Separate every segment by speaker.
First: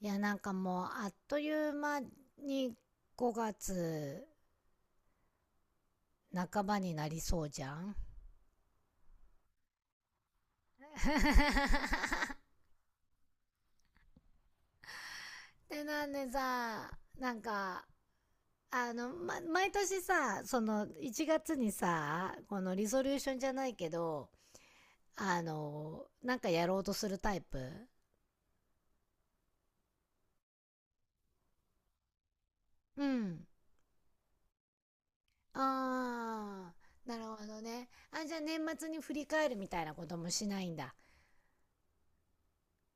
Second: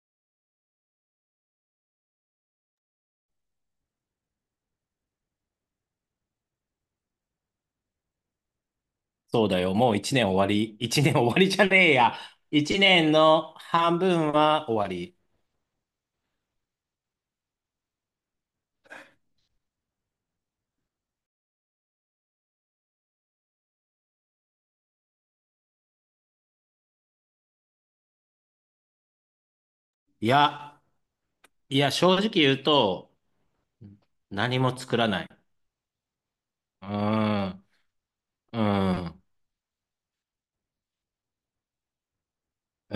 Speaker 1: いやもうあっという間に5月半ばになりそうじゃん。
Speaker 2: そうだよ。もう一年終わり。一年終わりじゃねえや。一年の半分は終わり。
Speaker 1: でなんでさなんかあの、ま、毎年さ、その1月にさ、このリソリューションじゃないけど、やろうとするタイプ？
Speaker 2: いや、いや、正直言う
Speaker 1: う
Speaker 2: と、
Speaker 1: ん。
Speaker 2: 何も作らない。
Speaker 1: あ
Speaker 2: うー
Speaker 1: ー、なるほど
Speaker 2: ん、
Speaker 1: ね。あ、じゃあ
Speaker 2: う
Speaker 1: 年末に
Speaker 2: ー
Speaker 1: 振
Speaker 2: ん、
Speaker 1: り返るみたいなこともしないんだ。
Speaker 2: う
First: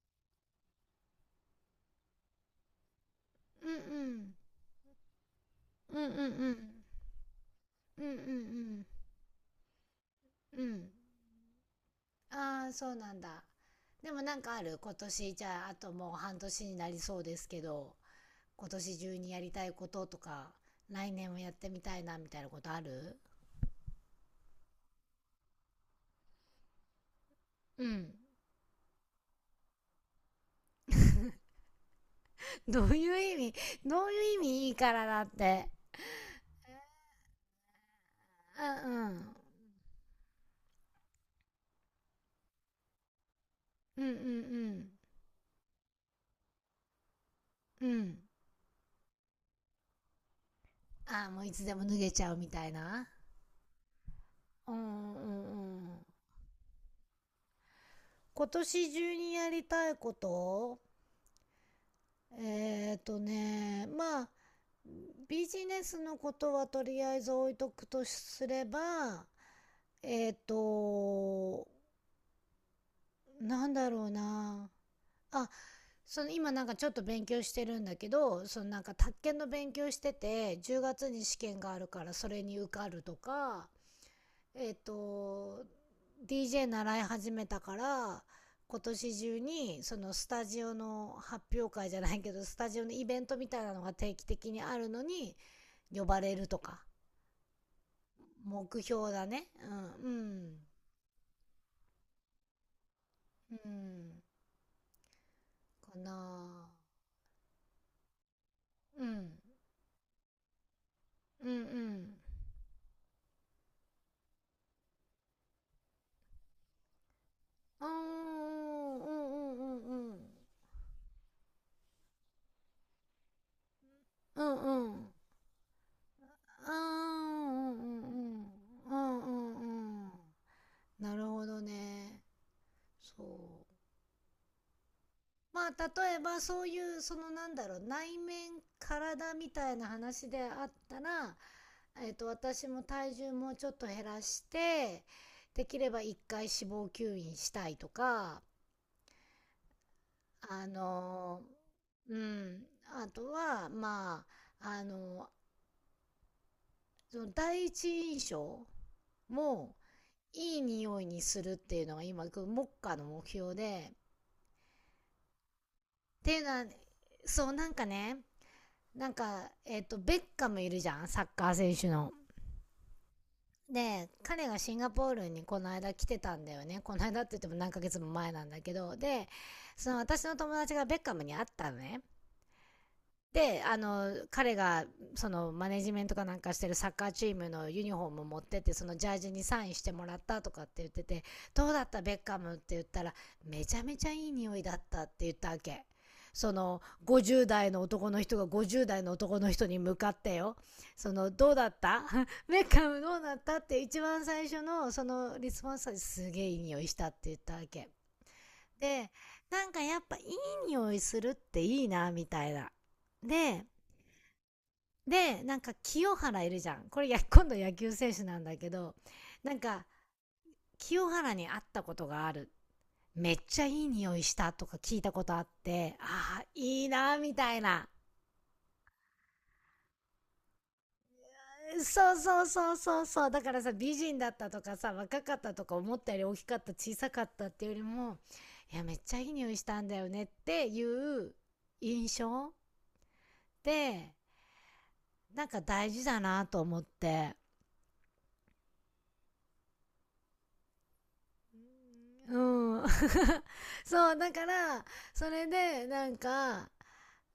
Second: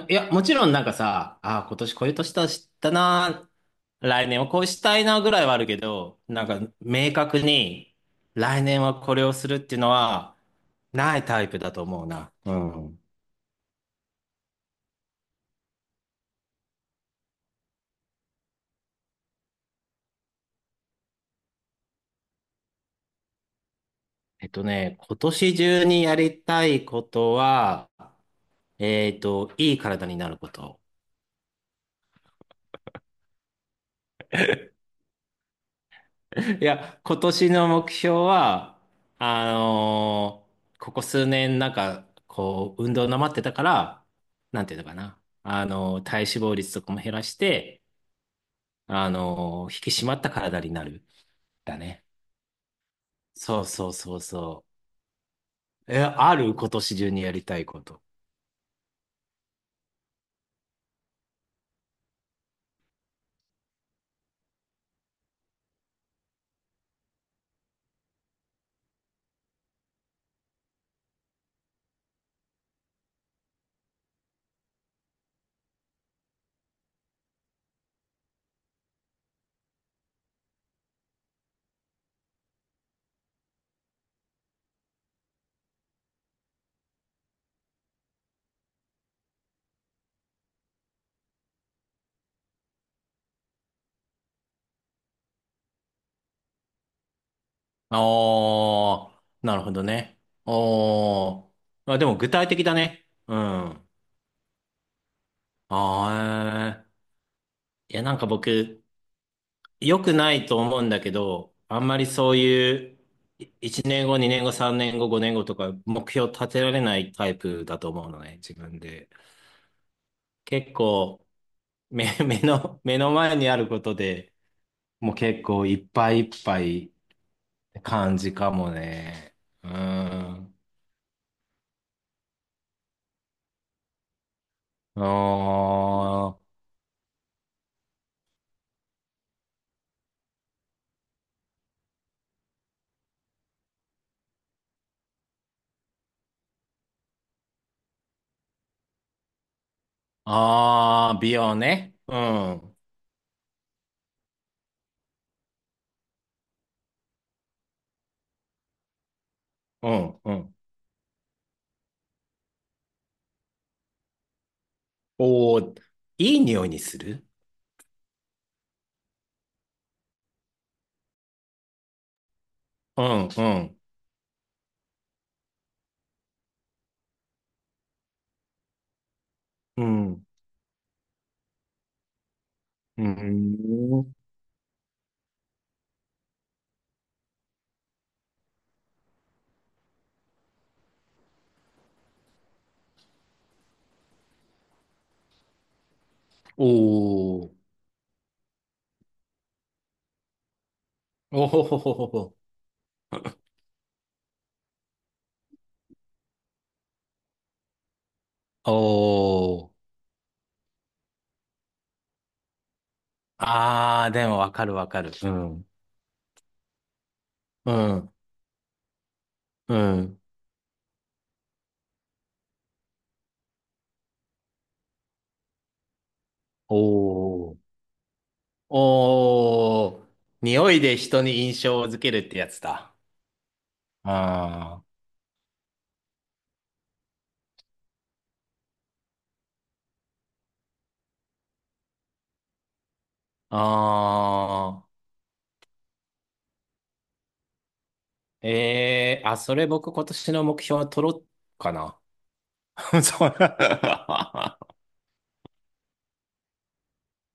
Speaker 2: ーん。いや、もちろんなんかさ、あー今年こういう年だしたな。
Speaker 1: うん、う
Speaker 2: 来
Speaker 1: ん、
Speaker 2: 年はこうしたいなぐらいはあるけ
Speaker 1: うん、うん、う
Speaker 2: ど、なん
Speaker 1: ん、
Speaker 2: か明確に
Speaker 1: うん、う
Speaker 2: 来年
Speaker 1: ん、
Speaker 2: はこれをするっていうのは
Speaker 1: うん、うん。
Speaker 2: ないタイプだと思うな。う
Speaker 1: ああ、そう
Speaker 2: ん。
Speaker 1: なんだ。でも、なんかある？今年、じゃあ、あともう半年になりそうですけど、今年中にやりたいこととか、来年もやってみたいな、みたいなことある？
Speaker 2: えっとね、今年中にやりたいこと
Speaker 1: う
Speaker 2: は、
Speaker 1: ん。
Speaker 2: いい体になること。
Speaker 1: どういう意味？どういう意味、いいからだって。
Speaker 2: いや、今年の目標は、
Speaker 1: うん、うん。
Speaker 2: あのーここ数年なんか、こう、運動なまってたか
Speaker 1: う
Speaker 2: ら、
Speaker 1: ん、う
Speaker 2: なんていうの
Speaker 1: ん、
Speaker 2: かな。体脂肪率とかも減らして、
Speaker 1: うん。うん。
Speaker 2: 引き締まった体になる。
Speaker 1: ああ、もういつで
Speaker 2: だ
Speaker 1: も脱
Speaker 2: ね。
Speaker 1: げちゃうみたいな。
Speaker 2: そうそうそうそ
Speaker 1: うん、うん、う
Speaker 2: う。え、
Speaker 1: ん。
Speaker 2: ある今年中にやりたいこと。
Speaker 1: 今年中にやりたいこと、まあ、ビジネスのことはとりあえず置いとくとすれば、えっと、なんだろうな。あ、その今なんかちょっと勉強してるんだけど、宅建の勉強してて、10月に試験があるから、それに受かるとか、えっと、DJ 習い始めたから、今年中にそのスタジオの発表会じゃないけど、スタジオのイベントみたいなのが定期的にあるのに呼ばれるとか。目
Speaker 2: あ
Speaker 1: 標
Speaker 2: あ、
Speaker 1: だね。
Speaker 2: なるほど
Speaker 1: う
Speaker 2: ね。
Speaker 1: ん、
Speaker 2: おー。まあ、でも具体的だね。うん。
Speaker 1: うん、う
Speaker 2: あ
Speaker 1: ん、かな。
Speaker 2: あ、えーいや、なんか僕、
Speaker 1: うん、
Speaker 2: 良くないと思うんだけ
Speaker 1: うん、
Speaker 2: ど、
Speaker 1: う
Speaker 2: あんまり
Speaker 1: ん。
Speaker 2: そういう、い1年後、2年後、3年後、5年後とか、目標立てられないタイプだ
Speaker 1: あ
Speaker 2: と思うのね、
Speaker 1: ー、うん、う
Speaker 2: 自分で。
Speaker 1: ん、うん、うん。
Speaker 2: 結構、目の前にあることで、
Speaker 1: うん、うん。
Speaker 2: もう結構いっぱいいっぱ
Speaker 1: あー、
Speaker 2: いっ
Speaker 1: う
Speaker 2: て
Speaker 1: ん、
Speaker 2: 感じ
Speaker 1: うん、
Speaker 2: かも
Speaker 1: うん。うん、う
Speaker 2: ね。うん。
Speaker 1: ん、うん。
Speaker 2: あ
Speaker 1: なるほどね。そう。まあ、例えば
Speaker 2: ー
Speaker 1: そういう、内面、体みたいな話であったら、私も体重もうちょっと減らして、できれば一回脂肪吸引したいとか、あ
Speaker 2: ああ、美
Speaker 1: の、
Speaker 2: 容ね。
Speaker 1: う
Speaker 2: うん、
Speaker 1: ん。
Speaker 2: う
Speaker 1: あとは、まあ、その第一印象も、
Speaker 2: ん、うん。
Speaker 1: いい匂いにするっていうのが今、目下の目標で。
Speaker 2: おお、い
Speaker 1: ってい
Speaker 2: い
Speaker 1: うのは、
Speaker 2: 匂いにする
Speaker 1: そう、ベッカムいるじゃん、サッカー選手の。
Speaker 2: うん、うん、
Speaker 1: で、彼がシンガポールにこの間来てたんだよね。この間って言っても何ヶ月も前なんだけど。で、
Speaker 2: う
Speaker 1: その私
Speaker 2: ん、
Speaker 1: の友達がベッカムに会ったのね。
Speaker 2: う
Speaker 1: で、
Speaker 2: ん。
Speaker 1: 彼が、その、マネジメントかなんかしてるサッカーチームのユニフォームを持ってって、そのジャージにサインしてもらったとかって言ってて、どうだったベッカムって言ったら、めちゃめちゃいい匂いだったって言ったわけ。そ
Speaker 2: お
Speaker 1: の、
Speaker 2: お、
Speaker 1: 50代の男の人が50代の男の人に向かってよ。その、
Speaker 2: お
Speaker 1: どう
Speaker 2: ほ
Speaker 1: だっ
Speaker 2: ほほ
Speaker 1: た
Speaker 2: ほほ。
Speaker 1: ベッカムどうだったって一番最初の、その、リスポンスはすげえいい匂いしたって言ったわけ。
Speaker 2: お
Speaker 1: で、
Speaker 2: お、
Speaker 1: やっぱいい匂いするっていいな、みたいな。で、
Speaker 2: ああ、でもわかるわかる。う
Speaker 1: なん
Speaker 2: ん、
Speaker 1: か清原いるじゃん、これや今度野
Speaker 2: う
Speaker 1: 球選
Speaker 2: ん、
Speaker 1: 手なんだけど、なん
Speaker 2: う
Speaker 1: か
Speaker 2: ん。
Speaker 1: 清原に会ったことがある、めっちゃいい匂いしたとか聞いたことあって、ああ
Speaker 2: お
Speaker 1: いいなみた
Speaker 2: お、
Speaker 1: いな。
Speaker 2: おお、匂いで人に印象を付け
Speaker 1: そう
Speaker 2: るって
Speaker 1: そう
Speaker 2: やつ
Speaker 1: そう
Speaker 2: だ。
Speaker 1: そうそう、だからさ、美人だったとか
Speaker 2: あ
Speaker 1: さ、若かったとか、思ったより大きかった小さかったっていうよりも、いやめっちゃいい匂いしたんだよねっていう印象
Speaker 2: あ、
Speaker 1: で、
Speaker 2: ああ、
Speaker 1: 大事だなと思って。
Speaker 2: ええあ、それ僕今年の目標は取ろうかな。
Speaker 1: うん。
Speaker 2: そう。
Speaker 1: そう、だから、それで、なんか、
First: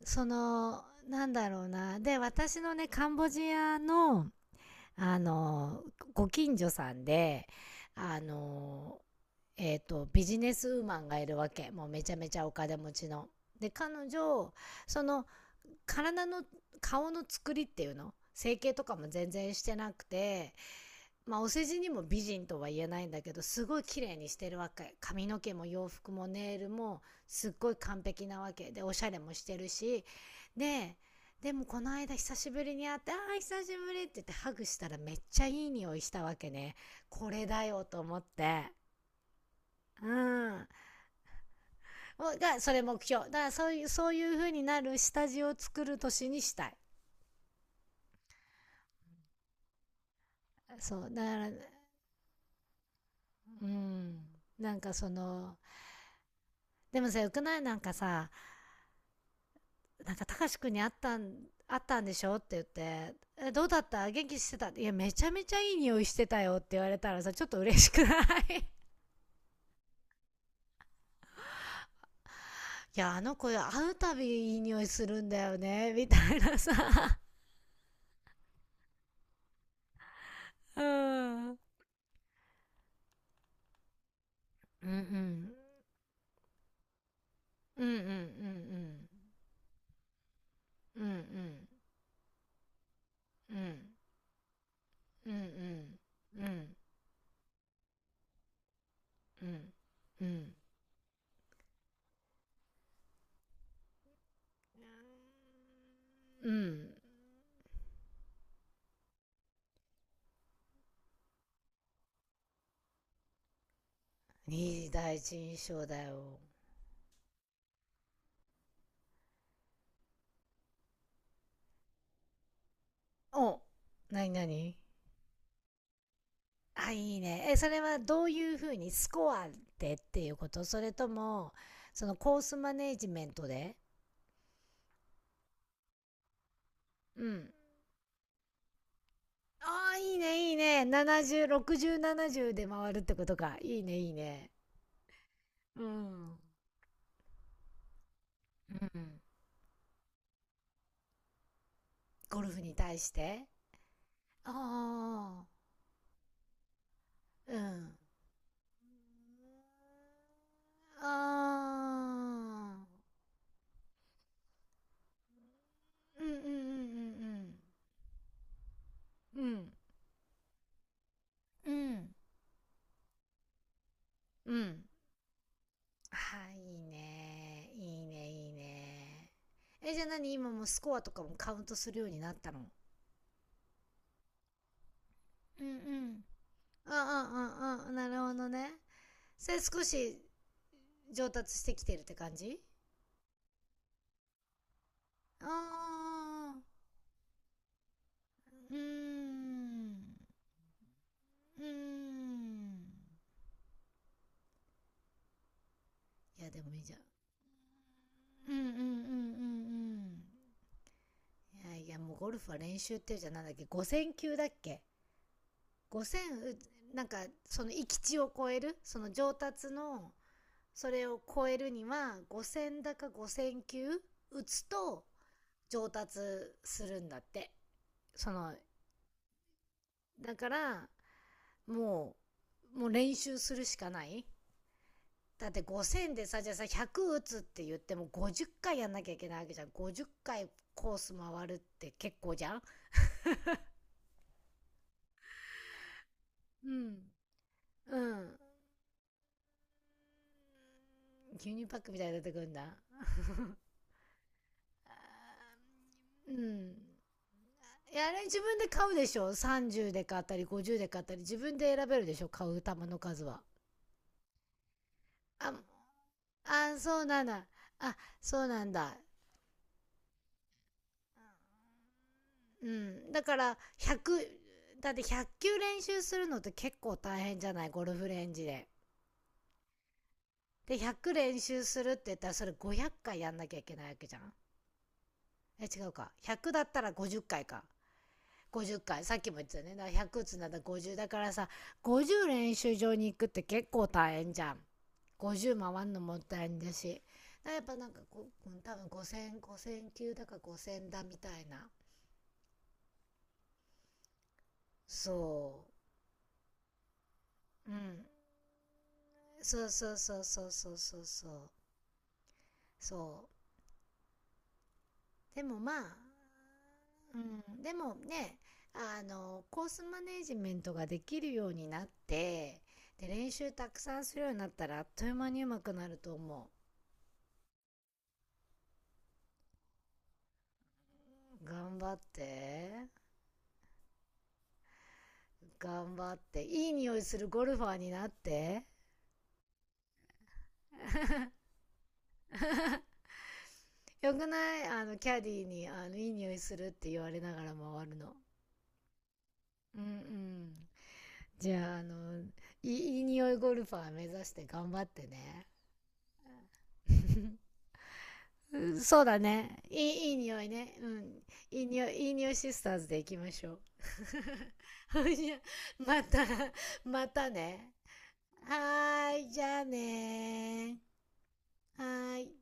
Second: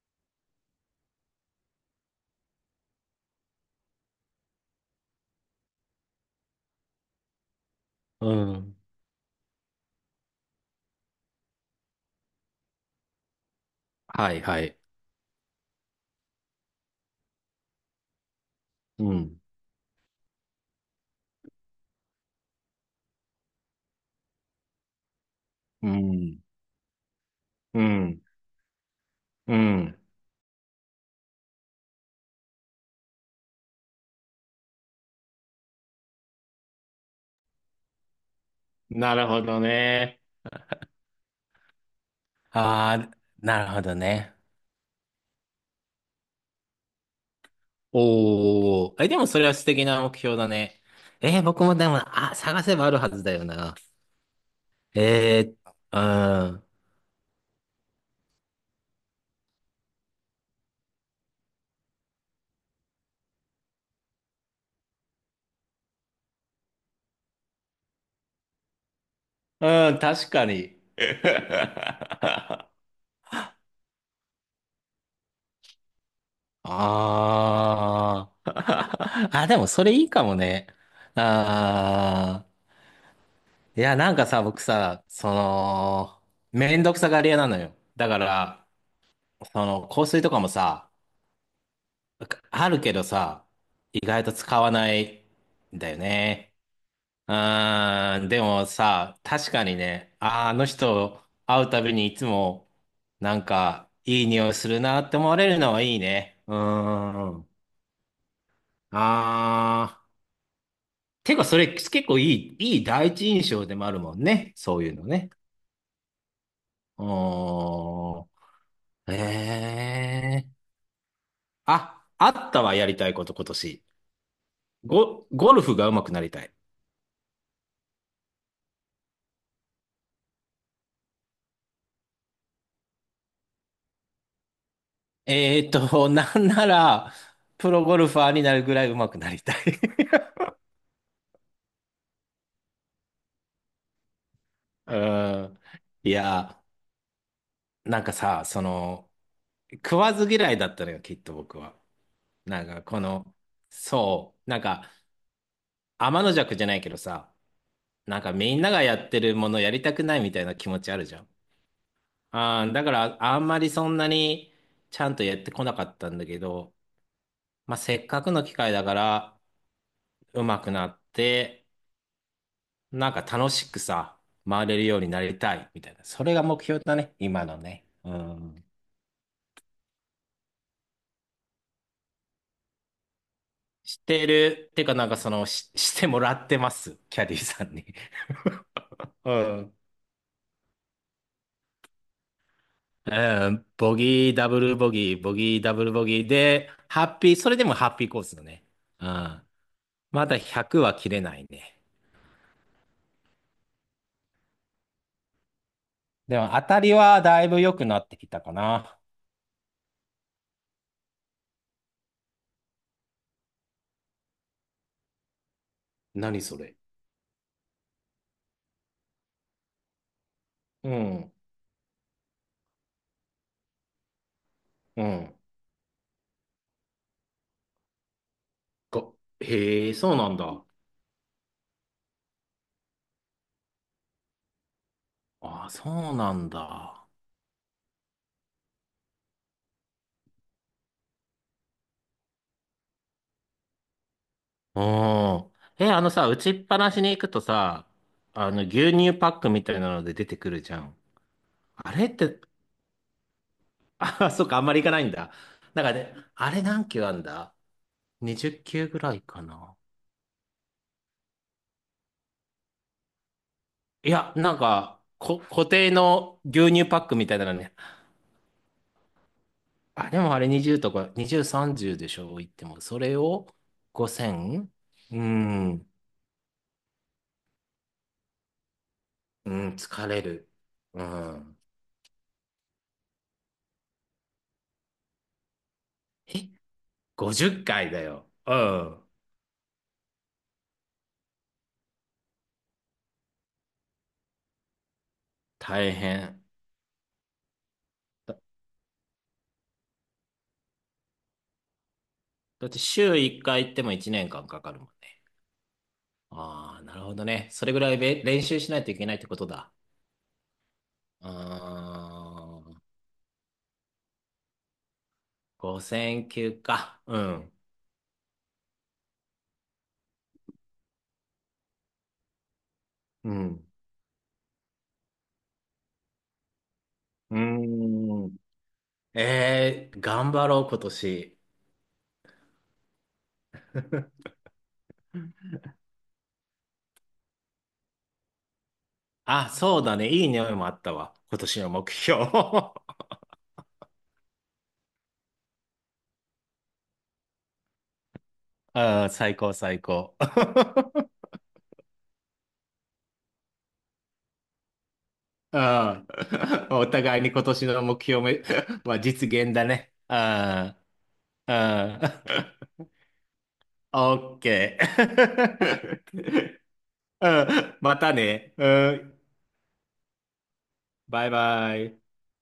Speaker 1: その、なんだろうな。で、私のね、カンボジアの、あの、ご近所さんで、あ
Speaker 2: うん。
Speaker 1: の、ビジネスウーマンがいるわけ。もうめちゃめちゃお金持ちの。で、彼
Speaker 2: はい
Speaker 1: 女、
Speaker 2: はい。
Speaker 1: その、体の、顔の作りっていうの、整形とかも
Speaker 2: う
Speaker 1: 全
Speaker 2: ん。
Speaker 1: 然してなくて、まあお世辞にも美人とは言えないんだけど、すごい綺麗にしてるわけ。髪の毛も洋
Speaker 2: う
Speaker 1: 服も
Speaker 2: ん。
Speaker 1: ネイルもすっごい
Speaker 2: う
Speaker 1: 完
Speaker 2: ん。
Speaker 1: 璧なわけで、おしゃれもし
Speaker 2: う
Speaker 1: てる
Speaker 2: ん。
Speaker 1: し。で、でもこの間久しぶりに会って「ああ久しぶり」って言ってハグしたら、めっちゃいい匂いしたわけね。これだよと思って。
Speaker 2: なるほど
Speaker 1: う
Speaker 2: ね。
Speaker 1: ん、それ
Speaker 2: あ
Speaker 1: 目
Speaker 2: あ、
Speaker 1: 標だから、
Speaker 2: な
Speaker 1: そ
Speaker 2: る
Speaker 1: う
Speaker 2: ほ
Speaker 1: いう
Speaker 2: ど
Speaker 1: そうい
Speaker 2: ね。
Speaker 1: う風になる下地を作る年にしたい。
Speaker 2: おお。え、でもそれは素敵な目標だね。
Speaker 1: そうだか
Speaker 2: えー
Speaker 1: ら、
Speaker 2: 僕もでも、あ、探せばあるはずだよ
Speaker 1: う
Speaker 2: な。
Speaker 1: んなんかそ
Speaker 2: え
Speaker 1: の
Speaker 2: ー、うん。
Speaker 1: でもさ、よくない、なんかさなんか、たかしくんに会ったったんでしょって言って、え、どうだった元気してた、いや、めちゃめちゃいい匂いしてたよって言われたらさ、ちょっと嬉しくない？
Speaker 2: うん、確かに。
Speaker 1: いや、あの子会うたびいい匂いするんだよね、みたいなさ。
Speaker 2: ああ。あ、でもそれいいかもね。
Speaker 1: うん。うん、
Speaker 2: ああ。いや、なんかさ、僕
Speaker 1: う
Speaker 2: さ、そ
Speaker 1: ん。
Speaker 2: の、めんどくさがり屋なのよ。
Speaker 1: うん、う
Speaker 2: だから、
Speaker 1: ん、
Speaker 2: 香水とかもさ、
Speaker 1: うん、うん。うん、うん。
Speaker 2: あるけどさ、
Speaker 1: うん、
Speaker 2: 意外と使わない
Speaker 1: うん、う
Speaker 2: んだよ
Speaker 1: ん。う
Speaker 2: ね。
Speaker 1: ん、
Speaker 2: うーん、でもさ、
Speaker 1: う
Speaker 2: 確か
Speaker 1: ん。
Speaker 2: にね、
Speaker 1: う
Speaker 2: あー、あ
Speaker 1: ん。
Speaker 2: の人会うたびにいつも、なんか、いい匂いするなって思われるのはいいね。
Speaker 1: う
Speaker 2: う
Speaker 1: ん。
Speaker 2: ーん。あー。てか、それ結構いい第一印象でもあるもんね。そう
Speaker 1: いい
Speaker 2: いうの
Speaker 1: 第
Speaker 2: ね。
Speaker 1: 一印象だよ。
Speaker 2: うーん。ええあ、あったわ、やりたいこと、今
Speaker 1: お、
Speaker 2: 年。
Speaker 1: なになに？
Speaker 2: ゴルフが上手くなりたい。
Speaker 1: あ、いいね。え、それはどういうふうに？スコアでっていうこと？それとも、そのコースマネジメントで？
Speaker 2: えーっと、なんなら、
Speaker 1: うん。
Speaker 2: プロゴルファーになるぐらい上手くなりたい
Speaker 1: ああ、いいね、いいね。70、60、70で回るってことか。いいね、いいね。
Speaker 2: うん。
Speaker 1: う
Speaker 2: い
Speaker 1: ん。
Speaker 2: や、なんかさ、そ
Speaker 1: う
Speaker 2: の、
Speaker 1: ん。
Speaker 2: 食わず嫌いだったのよ、きっと僕は。
Speaker 1: ゴルフ
Speaker 2: なん
Speaker 1: に
Speaker 2: か、
Speaker 1: 対
Speaker 2: こ
Speaker 1: し
Speaker 2: の、
Speaker 1: て？
Speaker 2: そう、
Speaker 1: あ
Speaker 2: なんか、
Speaker 1: あ、
Speaker 2: 天の弱じゃないけどさ、
Speaker 1: うん。
Speaker 2: なんかみんながやってるものやりたくないみたいな気持ちあ
Speaker 1: あ
Speaker 2: るじゃん。ああ、
Speaker 1: あ、
Speaker 2: だからあんまりそんなにちゃんとやってこなかったん
Speaker 1: う
Speaker 2: だ
Speaker 1: ん、う
Speaker 2: けど、
Speaker 1: ん、
Speaker 2: まあ、せっかくの機会だから
Speaker 1: うん、うん、うん。
Speaker 2: 上手くなって、
Speaker 1: うん。うん。
Speaker 2: なんか楽しくさ、
Speaker 1: う
Speaker 2: 回れ
Speaker 1: ん。
Speaker 2: るようになりたいみたいな。
Speaker 1: あ
Speaker 2: それが
Speaker 1: ー、
Speaker 2: 目
Speaker 1: いい
Speaker 2: 標だね、今の
Speaker 1: ね。い
Speaker 2: ね。
Speaker 1: い
Speaker 2: う
Speaker 1: ね、いい
Speaker 2: ん。
Speaker 1: ね。え、じゃあ何、今もうスコアとかもカウントするようになったの？
Speaker 2: してる、ってかなんかその、
Speaker 1: うん、う
Speaker 2: し、して
Speaker 1: ん、
Speaker 2: もらってま
Speaker 1: うん、う
Speaker 2: す、キャ
Speaker 1: ん、
Speaker 2: ディさん
Speaker 1: う
Speaker 2: に。
Speaker 1: ん、うん。なるほどね。
Speaker 2: う
Speaker 1: それ
Speaker 2: ん。
Speaker 1: 少し上達してきてるって感じ？
Speaker 2: うん、ボギー、ダブルボギー、ボギー、ダブル
Speaker 1: あ
Speaker 2: ボギーで、
Speaker 1: あ。
Speaker 2: ハッピー、それでもハッピーコースだね。
Speaker 1: うー
Speaker 2: うん。
Speaker 1: ん。
Speaker 2: まだ100は切れない
Speaker 1: うー
Speaker 2: ね。
Speaker 1: ん。
Speaker 2: で
Speaker 1: い
Speaker 2: も
Speaker 1: や、で
Speaker 2: 当
Speaker 1: もい
Speaker 2: た
Speaker 1: い
Speaker 2: り
Speaker 1: じゃん。
Speaker 2: はだいぶ良くなってきたか
Speaker 1: うん、うん、うん、う
Speaker 2: な。
Speaker 1: ん、うん。いやいや、もうゴルフは練習っていうじゃん。なんだっけ、 5000 球だっけ？ 5000、
Speaker 2: 何それ
Speaker 1: なんか、その域地を超える、その上達の、そ
Speaker 2: う
Speaker 1: れを
Speaker 2: ん、
Speaker 1: 超えるには5000だか5000球打つと
Speaker 2: うん。
Speaker 1: 上達するんだって。その
Speaker 2: が、へえ、そうな
Speaker 1: だ
Speaker 2: ん
Speaker 1: か
Speaker 2: だ。
Speaker 1: らももう練習するしかない。だって
Speaker 2: ああ、そ
Speaker 1: 5000
Speaker 2: う
Speaker 1: で
Speaker 2: な
Speaker 1: さ、じ
Speaker 2: ん
Speaker 1: ゃあさ、
Speaker 2: だ。
Speaker 1: 100打つって言っても50回やんなきゃいけないわけじゃん。50回コース回るって結構じゃん。
Speaker 2: うん。え、あのさ、打ちっ
Speaker 1: う
Speaker 2: ぱな
Speaker 1: ん、
Speaker 2: しに行くとさ、
Speaker 1: うん。
Speaker 2: あの、牛乳パックみたいなので出てくるじゃん。
Speaker 1: 牛乳パック
Speaker 2: あ
Speaker 1: みた
Speaker 2: れ
Speaker 1: いに
Speaker 2: っ
Speaker 1: 出てく
Speaker 2: て、
Speaker 1: るんだ。
Speaker 2: あ、そっか、あんまり行かないんだ。なんかね、
Speaker 1: う
Speaker 2: あれ
Speaker 1: ん。
Speaker 2: 何球あんだ
Speaker 1: いやあれ自分
Speaker 2: ?20
Speaker 1: で買
Speaker 2: 球
Speaker 1: う
Speaker 2: ぐ
Speaker 1: で
Speaker 2: ら
Speaker 1: し
Speaker 2: い
Speaker 1: ょ、
Speaker 2: かな。
Speaker 1: 30で買ったり50で買ったり、自分で選べるでしょ買う球の数は。
Speaker 2: いや、なんか、
Speaker 1: あ
Speaker 2: 固定の牛
Speaker 1: あ
Speaker 2: 乳パ
Speaker 1: そう
Speaker 2: ック
Speaker 1: なん
Speaker 2: みたい
Speaker 1: だ、
Speaker 2: なのに
Speaker 1: あそうなんだ。
Speaker 2: あ、でもあれ20とか、20、30でしょ、言って
Speaker 1: う
Speaker 2: も。そ
Speaker 1: ん、
Speaker 2: れ
Speaker 1: だか
Speaker 2: を
Speaker 1: ら100、
Speaker 2: 5000、
Speaker 1: だって
Speaker 2: う
Speaker 1: 100球練
Speaker 2: ん、
Speaker 1: 習するのって結構大変じゃない、ゴルフレンジで。
Speaker 2: うん、疲れる。
Speaker 1: で
Speaker 2: う
Speaker 1: 100練
Speaker 2: ん。
Speaker 1: 習するって言ったら、それ500回やんなきゃいけないわけじゃん。え違うか、
Speaker 2: え、
Speaker 1: 100だったら50回
Speaker 2: 50
Speaker 1: か。
Speaker 2: 回だよ。う
Speaker 1: 50回、
Speaker 2: ん。
Speaker 1: さっきも言ってたね。だから100つなんだ50だからさ、50練習場に行くって結構大変じゃん。50回
Speaker 2: 大
Speaker 1: んのも大
Speaker 2: 変。
Speaker 1: 変だし、だからやっぱこ
Speaker 2: だ、
Speaker 1: う、多分5000球級だから5000だみたいな。
Speaker 2: だって週1回行っても1年間かんかかるもんね。
Speaker 1: そ
Speaker 2: ああ、なるほどね。そ
Speaker 1: う。
Speaker 2: れ
Speaker 1: う
Speaker 2: ぐらい
Speaker 1: ん。
Speaker 2: べ練習しないといけないってこと
Speaker 1: そう
Speaker 2: だ。
Speaker 1: そうそうそうそうそうそう。
Speaker 2: ああ、
Speaker 1: そう。でもまあ、
Speaker 2: 5000級か。
Speaker 1: う
Speaker 2: うん。
Speaker 1: ん。でもね、コースマネージメントができるようになって、で、
Speaker 2: う
Speaker 1: 練習
Speaker 2: ん。
Speaker 1: たくさんするようになったらあっという間に上手くなると思
Speaker 2: うーん。えー、頑張ろう、今年。
Speaker 1: う。頑張って。頑張って。いい匂いするゴルファーになって。
Speaker 2: あ、そうだね。いい匂いもあったわ。今年の目標。あ
Speaker 1: よくない、キャディーに、いい匂いするって言われながら回るの。
Speaker 2: ー、最高、最
Speaker 1: うん、う
Speaker 2: 高。
Speaker 1: ん。じゃあ、いい匂いゴルファー目指して頑張ってね。
Speaker 2: ああお互いに今 年の目標め
Speaker 1: うん、
Speaker 2: まあ、
Speaker 1: そうだ
Speaker 2: 実現
Speaker 1: ね。
Speaker 2: だ
Speaker 1: い
Speaker 2: ね。
Speaker 1: い、いい匂いね。
Speaker 2: あ
Speaker 1: うん。いい匂い、いい
Speaker 2: あ
Speaker 1: 匂いシスター
Speaker 2: あ
Speaker 1: ズで行きましょう。
Speaker 2: あオッケ
Speaker 1: ほいじゃまた、
Speaker 2: ー。
Speaker 1: ま
Speaker 2: う
Speaker 1: たね。
Speaker 2: んまたね。う
Speaker 1: はー
Speaker 2: ん
Speaker 1: い、じゃあねー。
Speaker 2: バイバ
Speaker 1: は
Speaker 2: イ。
Speaker 1: ーい。